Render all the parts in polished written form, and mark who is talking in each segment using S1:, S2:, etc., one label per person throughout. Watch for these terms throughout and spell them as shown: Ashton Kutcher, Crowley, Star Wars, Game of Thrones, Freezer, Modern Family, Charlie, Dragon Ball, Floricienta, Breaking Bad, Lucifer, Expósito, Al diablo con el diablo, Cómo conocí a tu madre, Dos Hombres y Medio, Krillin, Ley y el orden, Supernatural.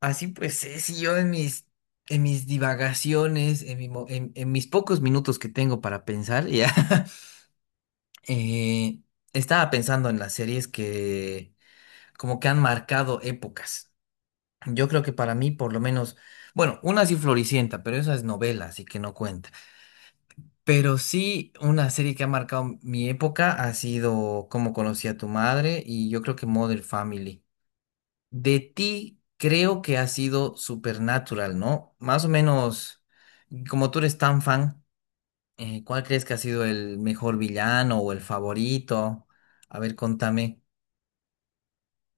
S1: Así pues, si yo en mis divagaciones, en mis pocos minutos que tengo para pensar, ya eh, estaba pensando en las series que como que han marcado épocas. Yo creo que para mí, por lo menos, bueno, una sí Floricienta, pero esa es novela, así que no cuenta. Pero sí, una serie que ha marcado mi época ha sido Cómo conocí a tu madre y yo creo que Modern Family. De ti creo que ha sido Supernatural, ¿no? Más o menos, como tú eres tan fan, ¿cuál crees que ha sido el mejor villano o el favorito? A ver, contame.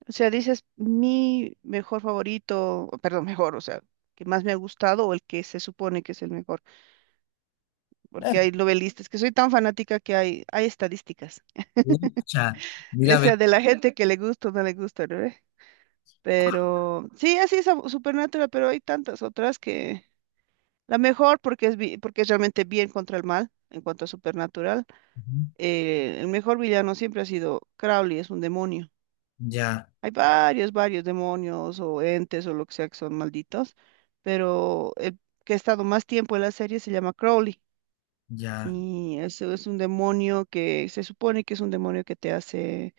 S2: O sea, dices mi mejor favorito, perdón, mejor, o sea, que más me ha gustado o el que se supone que es el mejor, porque hay novelistas, que soy tan fanática que hay estadísticas,
S1: Ucha, mira,
S2: o
S1: a ver.
S2: sea, de la gente que le gusta o no le gusta, ¿no ve? Pero sí, Supernatural, pero hay tantas otras que la mejor porque es realmente bien contra el mal en cuanto a Supernatural.
S1: Ujú.
S2: El mejor villano siempre ha sido Crowley, es un demonio.
S1: Ya,
S2: Hay varios, varios demonios o entes o lo que sea que son malditos, pero el que ha estado más tiempo en la serie se llama Crowley,
S1: ya,
S2: y eso es un demonio que se supone que es un demonio que te hace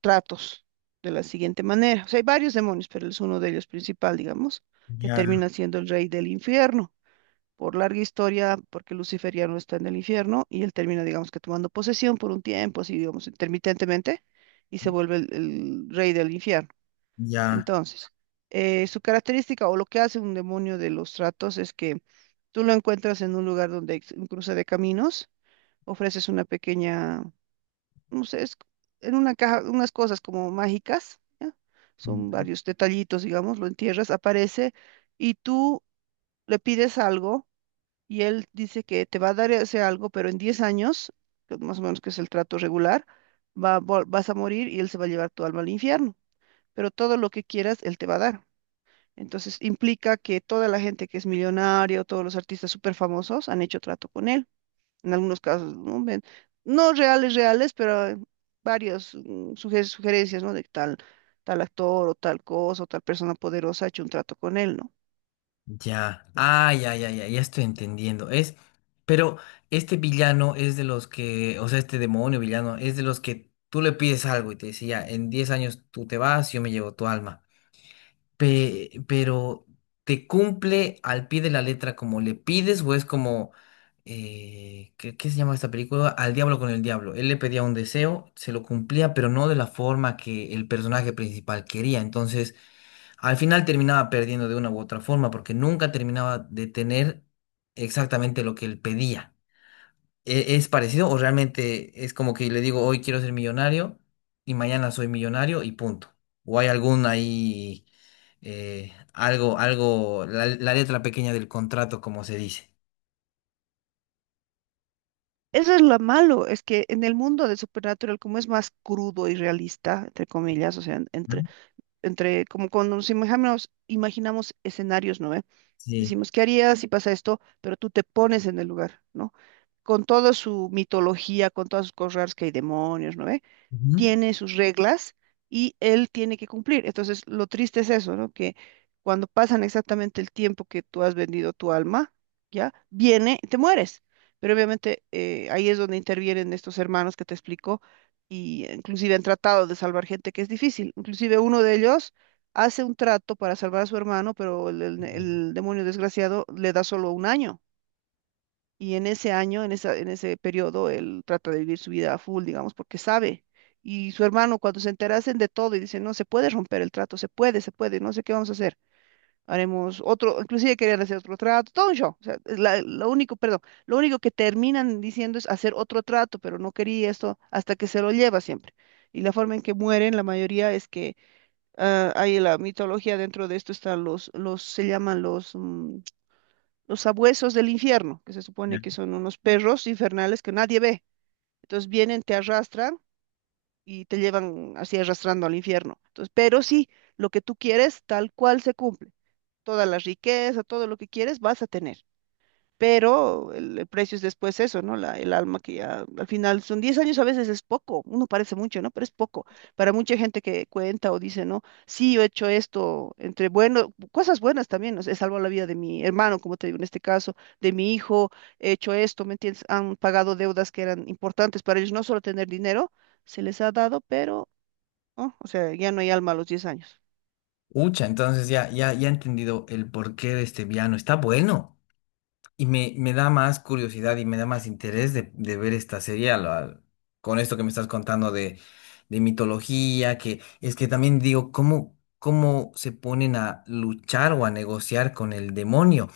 S2: tratos de la siguiente manera. O sea, hay varios demonios, pero él es uno de ellos principal, digamos, que
S1: ya,
S2: termina siendo el rey del infierno. Por larga historia, porque Lucifer ya no está en el infierno y él termina, digamos, que tomando posesión por un tiempo, así digamos, intermitentemente, y se vuelve el rey del infierno.
S1: ya.
S2: Entonces, su característica o lo que hace un demonio de los tratos es que tú lo encuentras en un lugar donde hay un cruce de caminos, ofreces una pequeña, no sé, es en una caja, unas cosas como mágicas, ¿ya? Son varios detallitos, digamos, lo entierras, aparece y tú le pides algo y él dice que te va a dar ese algo, pero en 10 años, que más o menos que es el trato regular, vas a morir y él se va a llevar tu alma al infierno, pero todo lo que quieras, él te va a dar. Entonces implica que toda la gente que es millonario, todos los artistas súper famosos han hecho trato con él. En algunos casos, no, no reales, reales, pero varias sugerencias, ¿no? De que tal, tal actor o tal cosa o tal persona poderosa ha hecho un trato con él, ¿no?
S1: Ya, ah, ya, ya, ya, ya estoy entendiendo. Pero este villano es de los que, o sea, este demonio villano es de los que tú le pides algo y te dice, ya, en 10 años tú te vas, yo me llevo tu alma. Pero, ¿te cumple al pie de la letra como le pides o es como, qué se llama esta película? Al diablo con el diablo. Él le pedía un deseo, se lo cumplía, pero no de la forma que el personaje principal quería. Entonces al final terminaba perdiendo de una u otra forma porque nunca terminaba de tener exactamente lo que él pedía. ¿Es parecido o realmente es como que le digo hoy quiero ser millonario y mañana soy millonario y punto? ¿O hay algún ahí algo, la letra pequeña del contrato, como se dice?
S2: Eso es lo malo, es que en el mundo de Supernatural, como es más crudo y realista, entre comillas, o sea, en- entre,
S1: Ujú.
S2: entre como cuando nos imaginamos escenarios, ¿no ve?
S1: Sí.
S2: Decimos, ¿qué harías si pasa esto? Pero tú te pones en el lugar, ¿no? Con toda su mitología, con todas sus cosas raras que hay demonios, ¿no ve?
S1: Ujú.
S2: Tiene sus reglas y él tiene que cumplir. Entonces, lo triste es eso, ¿no? Que cuando pasan exactamente el tiempo que tú has vendido tu alma, ¿ya? Viene, y te mueres. Pero obviamente ahí es donde intervienen estos hermanos que te explico y inclusive han tratado de salvar gente que es difícil. Inclusive uno de ellos hace un trato para salvar a su hermano, pero el demonio desgraciado le da solo un año. Y en ese año, en ese periodo, él trata de vivir su vida a full, digamos, porque sabe. Y su hermano, cuando se enterasen de todo y dicen, no, se puede romper el trato, se puede, no sé qué vamos a hacer. Haremos otro, inclusive querían hacer otro trato, todo un show. O sea, lo único, perdón, lo único que terminan diciendo es hacer otro trato, pero no quería esto hasta que se lo lleva siempre. Y la forma en que mueren, la mayoría es que hay la mitología dentro de esto, están se llaman los sabuesos del infierno, que se
S1: Ya.
S2: supone que son unos perros infernales que nadie ve. Entonces vienen, te arrastran y te llevan así arrastrando al infierno. Entonces, pero sí, lo que tú quieres, tal cual se cumple. Toda la riqueza, todo lo que quieres, vas a tener, pero el precio es después eso, ¿no? El alma que ya al final son 10 años, a veces es poco, uno parece mucho, ¿no? Pero es poco para mucha gente que cuenta o dice, ¿no? Sí, yo he hecho esto, entre bueno, cosas buenas también, ¿no? He salvado la vida de mi hermano, como te digo, en este caso, de mi hijo, he hecho esto, ¿me entiendes? Han pagado deudas que eran importantes para ellos, no solo tener dinero, se les ha dado, pero, oh, o sea, ya no hay alma a los 10 años.
S1: Ucha, entonces ya, ya, ya he entendido el porqué de este piano. Está bueno. Y me da más curiosidad y me da más interés de ver esta serie con esto que me estás contando de mitología, que es que también digo, cómo se ponen a luchar o a negociar con el demonio?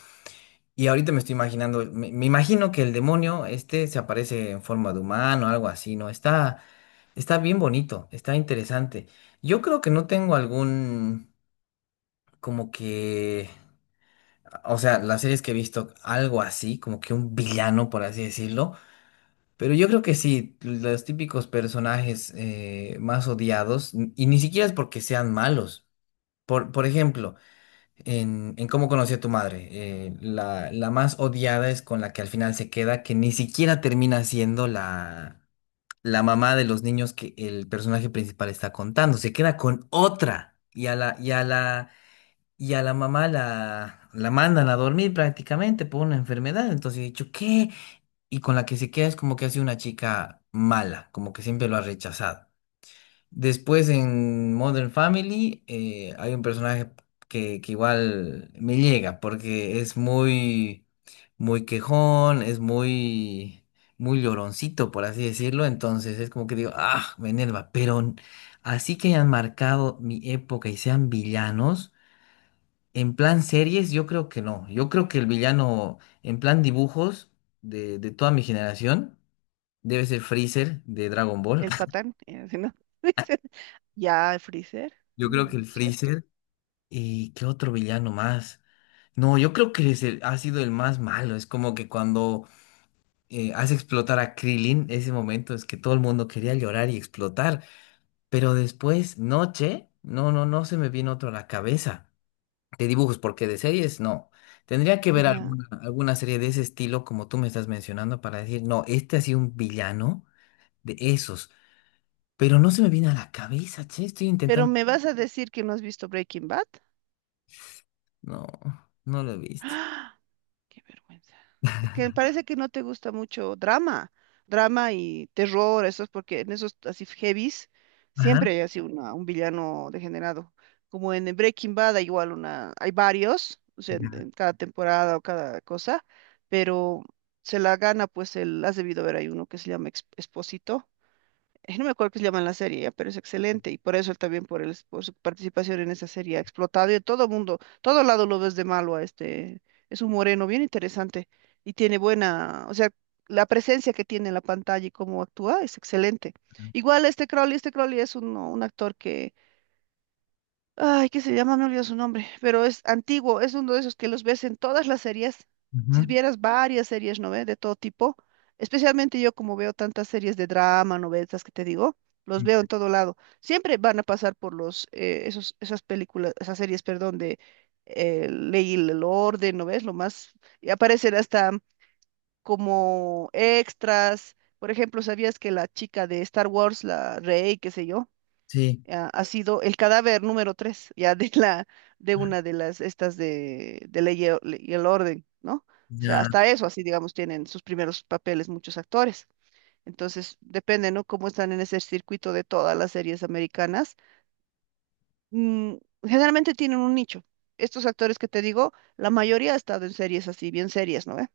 S1: Y ahorita me estoy imaginando, me imagino que el demonio este se aparece en forma de humano, algo así, ¿no? Está, está bien bonito, está interesante. Yo creo que no tengo algún, como que... O sea, las series que he visto, algo así, como que un villano, por así decirlo. Pero yo creo que sí, los típicos personajes más odiados, y ni siquiera es porque sean malos. Por ejemplo, en Cómo conocí a tu madre, la más odiada es con la que al final se queda, que ni siquiera termina siendo la mamá de los niños que el personaje principal está contando. Se queda con otra. Y a la mamá la mandan a dormir prácticamente por una enfermedad. Entonces he dicho, ¿qué? Y con la que se queda es como que ha sido una chica mala, como que siempre lo ha rechazado. Después en Modern Family hay un personaje que igual me llega porque es muy, muy quejón, es muy, muy lloroncito, por así decirlo. Entonces es como que digo, ah, me enerva. Pero así que hayan marcado mi época y sean villanos. En plan series, yo creo que no. Yo creo que el villano, en plan dibujos de toda mi generación, debe ser Freezer de Dragon Ball.
S2: El patán, ¿no? Dice, ya, el freezer,
S1: Yo creo que el
S2: cierto,
S1: Freezer. ¿Y qué otro villano más? No, yo creo que es ha sido el más malo. Es como que cuando hace explotar a Krillin, ese momento es que todo el mundo quería llorar y explotar. Pero después, noche, no se me viene otro a la cabeza. De dibujos, porque de series no. Tendría que ver
S2: ya.
S1: alguna, alguna serie de ese estilo, como tú me estás mencionando, para decir, no, este ha sido un villano de esos. Pero no se me viene a la cabeza, che, estoy
S2: Pero
S1: intentando.
S2: me vas a decir que no has visto Breaking Bad.
S1: No, no lo he visto.
S2: Qué vergüenza. Es que me parece que no te gusta mucho drama, drama y terror. Eso es porque en esos así heavies
S1: Ajá.
S2: siempre hay así una, un villano degenerado. Como en Breaking Bad hay igual una, hay varios, o sea,
S1: Ya.
S2: en cada temporada o cada cosa, pero se la gana, pues el, has debido ver, hay uno que se llama Expósito. No me acuerdo qué se llama la serie, ya, pero es excelente y por eso él también, por su participación en esa serie, ha explotado y todo mundo, todo lado lo ves de malo a este, es un moreno bien interesante y tiene buena, o sea, la presencia que tiene en la pantalla y cómo actúa es excelente. Igual este Crowley es un actor que, ay, ¿qué se llama? Me olvido su nombre, pero es antiguo, es uno de esos que los ves en todas las series. Si
S1: Ujú.
S2: vieras varias series, ¿no ve? De todo tipo. Especialmente yo, como veo tantas series de drama, novelas que te digo, los veo en todo lado. Siempre van a pasar por los, esos, esas películas, esas series, perdón, de Ley y el Orden, ¿no ves? Lo más, y aparecen hasta como extras. Por ejemplo, ¿sabías que la chica de Star Wars, la Rey, qué sé yo?
S1: Sí,
S2: Ha sido el cadáver número tres, ya de la, de una de las estas de, Ley y el Orden, ¿no? O sea,
S1: ya,
S2: hasta eso, así digamos, tienen sus primeros papeles muchos actores. Entonces, depende, ¿no? Cómo están en ese circuito de todas las series americanas, mm, generalmente tienen un nicho. Estos actores que te digo, la mayoría ha estado en series así, bien serias, ¿no ve?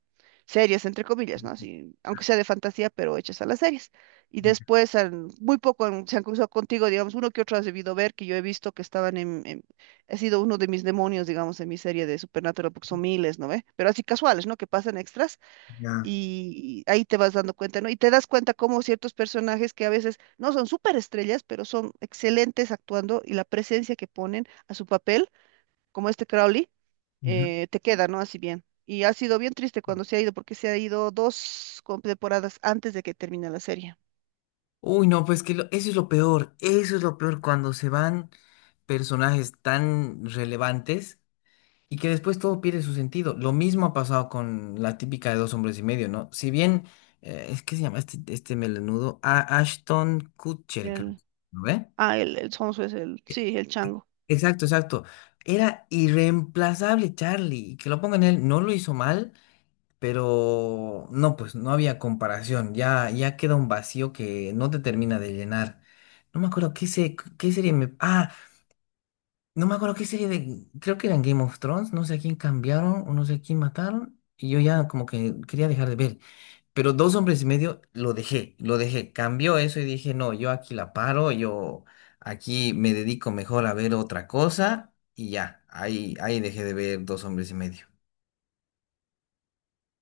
S2: Series, entre comillas, ¿no? Así, aunque sea de fantasía, pero hechas a las series. Y después, muy poco se han cruzado contigo, digamos, uno que otro has debido ver, que yo he visto que estaban en, he sido uno de mis demonios, digamos, en mi serie de Supernatural, porque son miles, ¿no ve? Pero así casuales, ¿no? Que pasan extras
S1: ya.
S2: y ahí te vas dando cuenta, ¿no? Y te das cuenta cómo ciertos personajes que a veces no son estrellas, pero son excelentes actuando y la presencia que ponen a su papel, como este Crowley,
S1: Ujú.
S2: te queda, ¿no? Así bien. Y ha sido bien triste cuando se ha ido, porque se ha ido dos temporadas antes de que termine la serie.
S1: Uy, no, pues que eso es lo peor. Eso es lo peor cuando se van personajes tan relevantes y que después todo pierde su sentido. Lo mismo ha pasado con la típica de Dos Hombres y Medio, ¿no? Si bien, es que se llama este melenudo, Ashton Kutcher, creo,
S2: El,
S1: ¿no ve?
S2: el Sonso es el,
S1: E-
S2: sí, el chango.
S1: Exacto, exacto. Era irreemplazable Charlie. Y que lo pongan él, no lo hizo mal, pero no, pues no había comparación. Ya, ya queda un vacío que no te termina de llenar. No me acuerdo qué serie me... Ah, no me acuerdo qué serie de. Creo que eran Game of Thrones. No sé a quién cambiaron o no sé a quién mataron. Y yo ya como que quería dejar de ver. Pero Dos Hombres y Medio lo dejé, lo dejé. Cambió eso y dije, no, yo aquí la paro. Yo aquí me dedico mejor a ver otra cosa. Y ya, ahí, ahí dejé de ver Dos Hombres y Medio.